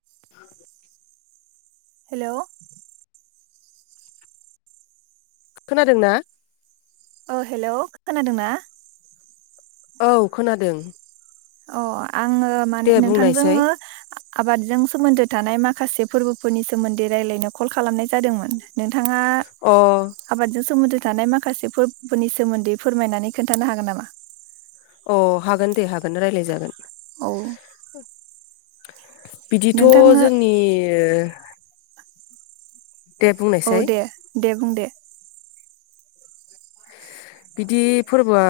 [inaudible] Hello खोनादों ना औ हेल' खोनादोंना औ खोनादों अ आङो माने दे नोंथां बुंनायसाय जोङोनो आबादजों सोमोन्दो थानाय माखासे फोरबोफोरनि सोमोन्दै रायज्लायनो कल खालामनाय जादोंमोन। नोंथाङा अ आबादजों सोमोनदो थानाय माखासे फोरबोफोरनि सोमोन्दै फोरमायनानै खोन्थानो हागोन नामा? अ हागोन दे हागोन रायज्लाय जागोन। औ [inaudible] बिदिथ' नोंथांनो जोंनि [inaudible] दे औ बुंनायसाय दे दे बुं दे बिदि फोरबोआ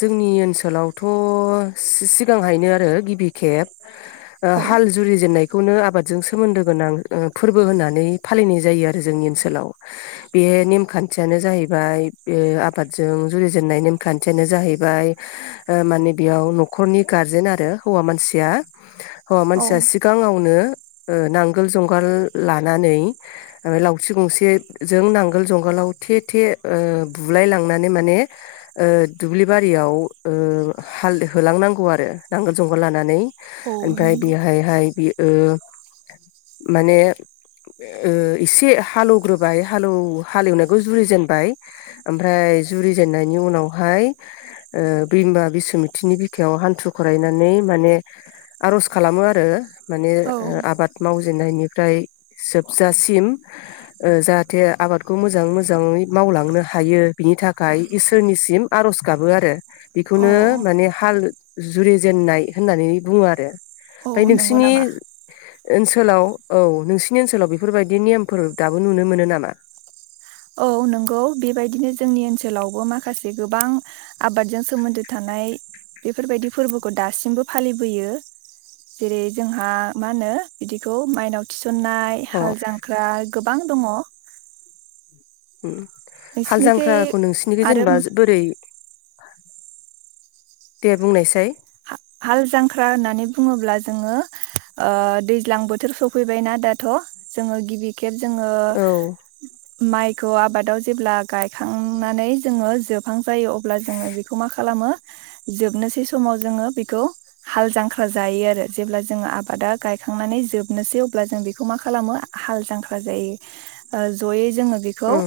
जोंनि ओनसोलावथ' सिगांहायनो आरो गिबि खेब औ हाल जुरिजेननायखौनो आबादजों सोमोन्दो गोनां फोरबो होननानै फालिनाय जायो आरो जोंनि ओनसोलाव बे नेमखान्थियानो जाहैबाय बे आबाद जों जुलिजेननाय नेमखान्थियानो जाहैबाय माने बेयाव न'खरनि गारजेन आरो हौवा मानसिया हौवा औ मानसिया सिगाङावनो नांगोल जुंगाल लानानै लावथि गंसेजों नांगोल जुंगालाव थे थे बुलाय लांना माने ओ दुब्लिबारियाव ओ हाल होलां नांगौ आरो नांगोल जुंगाल लानानै औ ओमफ्राय नंगौ बेहाय हाय मोने एसे हालवै जेनबाय जुरि जेनबाय ओमफ्राय जुरिजेननायनि उनावहाय ओ बिमा बिसुमिथिनि बिखायाव हान्थु खरायनानै माने आर'ज खालामो आरो माने औ आबाद मावजेननायनिफ्राय जोबजासिम जाहाथे आबादखौ मोजाङै मोजाङै मावलांनो हायो बिनि था थाखाय इसोरनिसिम आर'ज गाबो आरो औ बेखौनो माने हाल जुरिजेनन्नाय होननानै बुङो आरो औ ओमफ्राय नंगौ नोंसिनि नामा ओनसोलाव औ नोंसिनि ओनसोलाव बेफोरबायदि नेमफोर दाबो नुनो मोनो नामा? औ नंगौ बेबायदिनो जोंनि ओनसोलावबो माखासे गोबां आबादजों सोमोन्दो थानाय बेफोरबायदि फोरबोखौ दासिमबो फालिबोयो जेरै जोंहा मा होनो बिदिखौ माइनाव थि सननाय अ हाल जांख्रा गोबां दङ। उम हाल नोंसिनिखै जांख्राखौ नोंसिनिखौ आरो जेनेबा बोरै दे बुंनायसै हाल जांख्रा होननानै बुङोब्ला जोङो ओ दैज्लां बोथोर सफैबायनाा दाथ' जोङो गिबि खे ब जोङो औ माइ खौ आबादाव जेब्ला गायखांनानै जोङो जोबां जायो अब्ला जोङो बेखौ मा खालामो जोबनोसै समाव जोङो बे खौ हाल जांख्रा जायो आरो जेब्ला जोङो आबादा गायखांनानै जोबनोसै अब्ला जों बेखौ मा खालामो हाल जांख्रा जायो जयै जोङो बेखौ उम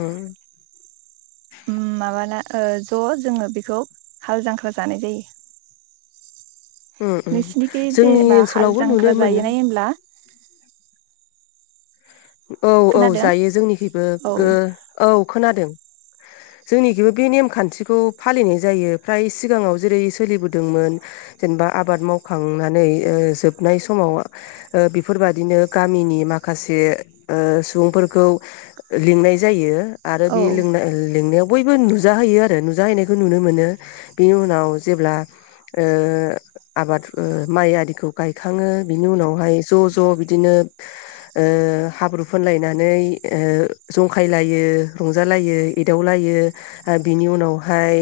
उम माबाना ओ ज' जोङो बेखौ हाल जांख्रा जानाय जायो। उम उम नोंसिनिखि जोंनि जेनेबा हाल ओनसोलावबो नुनो जांख्रा मोनो जायैनाय होमब्ला औ औ खोनादों जायो जोंनिखिबो औ औ खोनादों जोंनिखबो बे नेम खान्थिखौ फालिनाय जायो फ्राय सिगाङाव जेरै सोलिबोदोंमोन जेनेबा आबाद मावखांनानै जोबनाय समाव बेफोरबादिनो गामिनि माखासे ओ सुबुंफोरखौ लिंनाय जायो आरो औ बे लिंनाय लिंनायाव बयबो नुजाहैयो आरो नुजाहैनायखौ नुनो मोनो बिनि उनाव जेब्ला ओ आबाद माइ आरिखौ गायखाङो बिनि उनावहाय ज' ज' बिदिनो ओ हाब्रु फोनलायनानै जंखायलायो रंजालायो एदावलायो आरो बिनि उनावहाय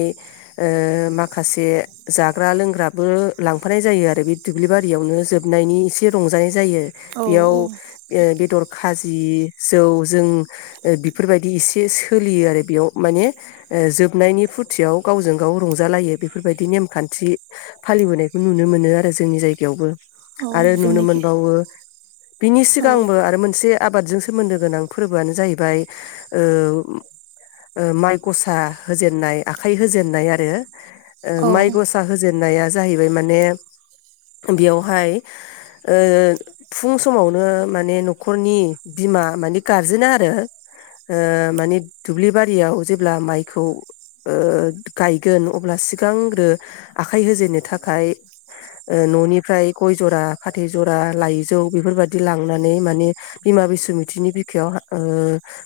माखासे ओ जाग्रा लोंग्राबो लांफानाय जायो आरो बे दुब्लि बारियावनो जोबनायनि एसे रंजानाय जायो औ बेयाव औ बेदर खाजि जौ जों बेफोरबायदि इसे सोलियो आरो बेयाव माने जोबनायनि फुरथियाव गावजों गाव रंजालायो बेफोरबायदि नेमखान्थि फालिबोनायखौ नुनो मोनो आरो जोंनि जायगायावबो औ आरो नुनो जोंनिखि मोनबावो बिनि औ सिगांबो आरो मोनसे मोनसे आबादजों सोमोन्दो गोनां फोरबोआनो जाहैबाय ओ माइ गसा होजेननाय आखाइ होजेननाय आरो औ माइ गसा होजेननाया जाहैबाय माने बेयावहाय ओ फुं समावनो माने नखरनि बिमा मानिे गारजेना आरो ओ माने दुब्लि बारियाव जेब्ला माइखौ गायगोन अब्ला सिगांग्रो आखाइ होजेननो थाखाय न'निफ्राय गय जरा फाथै जरा लाइजौ बेफोरबाददि लांनानै माने बिमा बिसुमितिनि बिखायाव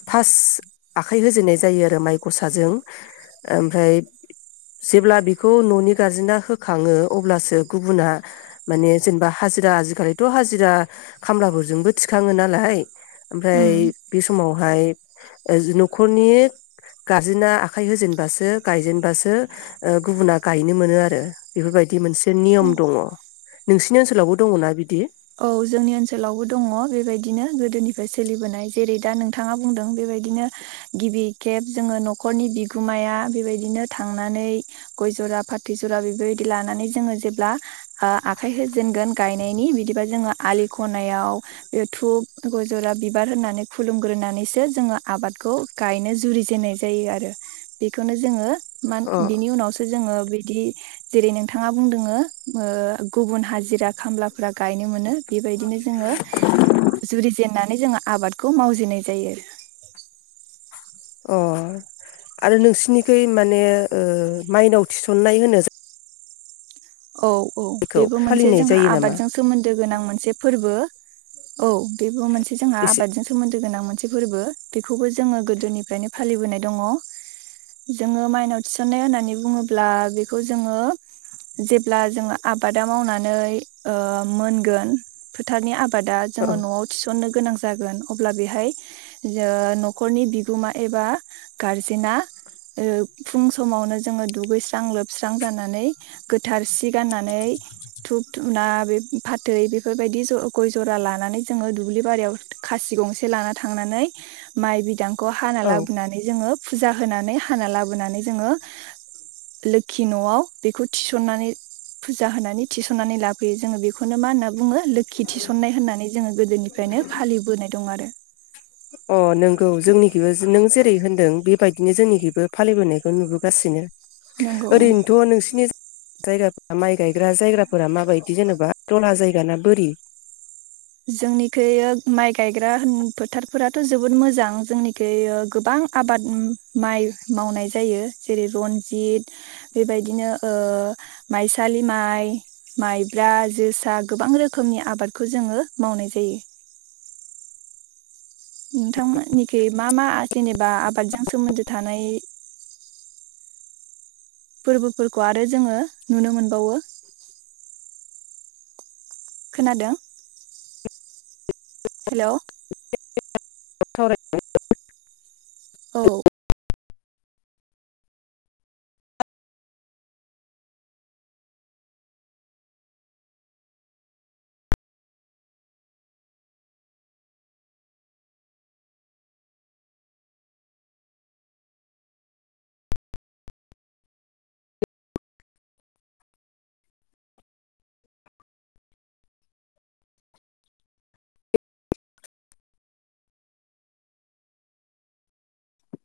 फार्स्ट आखाइ होजेननाय जायो आरो माइ गसाजों ओमफ्राय जेब्ला बेखौ न'नि गारजेना होखाङो अब्लासो गुबुना माने जेनेबा हाजिरा आजिखालिथ' हाजिरा खामलाफोरजोंबो थि थिखाङो नालाय ओमफ्राय उम बे समावहाय न'खरनि गारजेना आखाइ होजेनबासो गायजेनबासो गुबुना गायनो मोनो आरो बेफोरबायदि मोनसे नियम औ दङ नोंसिनि ओनसोलावबो दङना बिदि औ जोंनि ओनसोलावबो दङ बेबायदिनो गोदोनिफ्राय सोलिबोनाय जेरै दा नोंथाङा बुंदों बेबायदिनो गिबि खेब जोङो न'खरनि बिगोमाया बेबायदिनो थांनानै गय जरा फाथै जरा बेबायदि लानानै जोङो जेब्ला आखाइ होजेनगोन गायनायनि बिदि जोङो आलि खनायाव बे धुप गर जरा बिबार होनानै खुलुमग्रोनानैसो जोङो आबादखौ गायनो जुरिजेेननाय जायो आरो बेखौनो जोङो मान अ बिनि उनावसो जोङो बिदि जेरै नोंथाङा बुंदों ओ गुबुन हाजिरा खामलाफोरा गायनो मोनो बेबायदिनो जोङो जुरि जेननानै जोंङो आबादखौ मावजेननाय जायो। अह आरो नोंसिनिखै माने ओ माइनाव थिसननाय होनो औ औ जायखौ बेबो मोनसे फालिनाय जोंहा जायो नामा आबादजों सोमोन्दो गोनां मोनसे फोरबो औ बेबो मोनसे जोंहा एसे आबादजों सोमोन्दो गोनां मोनसे से फोरबो बेखौबो जोङो गोदोनिफ्रायनो फालिबोनाय दङ जोङो माइनाव थिसननाय होननानै बुङोब्ला बेखौ जोङो जेब्ला जोङो आबादा मावनानै मोनगोन फोथारनि आबाद बादा औ जोङो न'आव थिसननो गोनां जागोन अब्ला बेहाय न'खरनि बिगोमा एबा गारजेना फुं समावनो जोङो दुगैस्रां लोबस्रां जानानै गोथार सि गाननानै धप धुना बे फाथै बेफोरबायदि गय जरा लानानै जोङो दुब्लि बारियाव खासि गंसे लाना थांनानै माइ बिदां खौ हाना औ लाबोनानै जोङो फुजा होनानै हाना लाबोनानै जोङो लोखि न'आव बेखौ थिसननानै फुजा होनानै थिसन सननानै लाफैयो जोङो बेखौ बेखौनो मा होनना बुङो लोखि थिसननाय होननानै जोङो गोदोनिफ्रायनो फालिबोनाय दं आरो अ नोंगौ जोंनिखबो नों जेरै होनदों बेबायदिनो जोंनिखबो फालिबोनायखौ नुबोगासिनो नंगौ ओरैनोथ' नोंसिनि जायगाफोरा माइ गायग्रा जायगाफोरा माबायदि जेन'बा दलहा जायगाना बोरि जोंनिखै माइ गायग्रा फोथारफोराथ' जोबोद मोजां जोंनिखै गोबां आबाद माइ मावनाय जायो जेरै रनजित बेबायदिनो माइसालि माइ माइब्रा जोसा गोबां रोखोमनि आबादखौ जोङो मावनाय जायो। नोंथांमोननिखै मा मा जेनेबा बा आबादजों सोमोन्दो थानाय फोरबोफोरखौ आरो जोङो नुनो मोनबावो खोनादों हेल औ [unintelligible]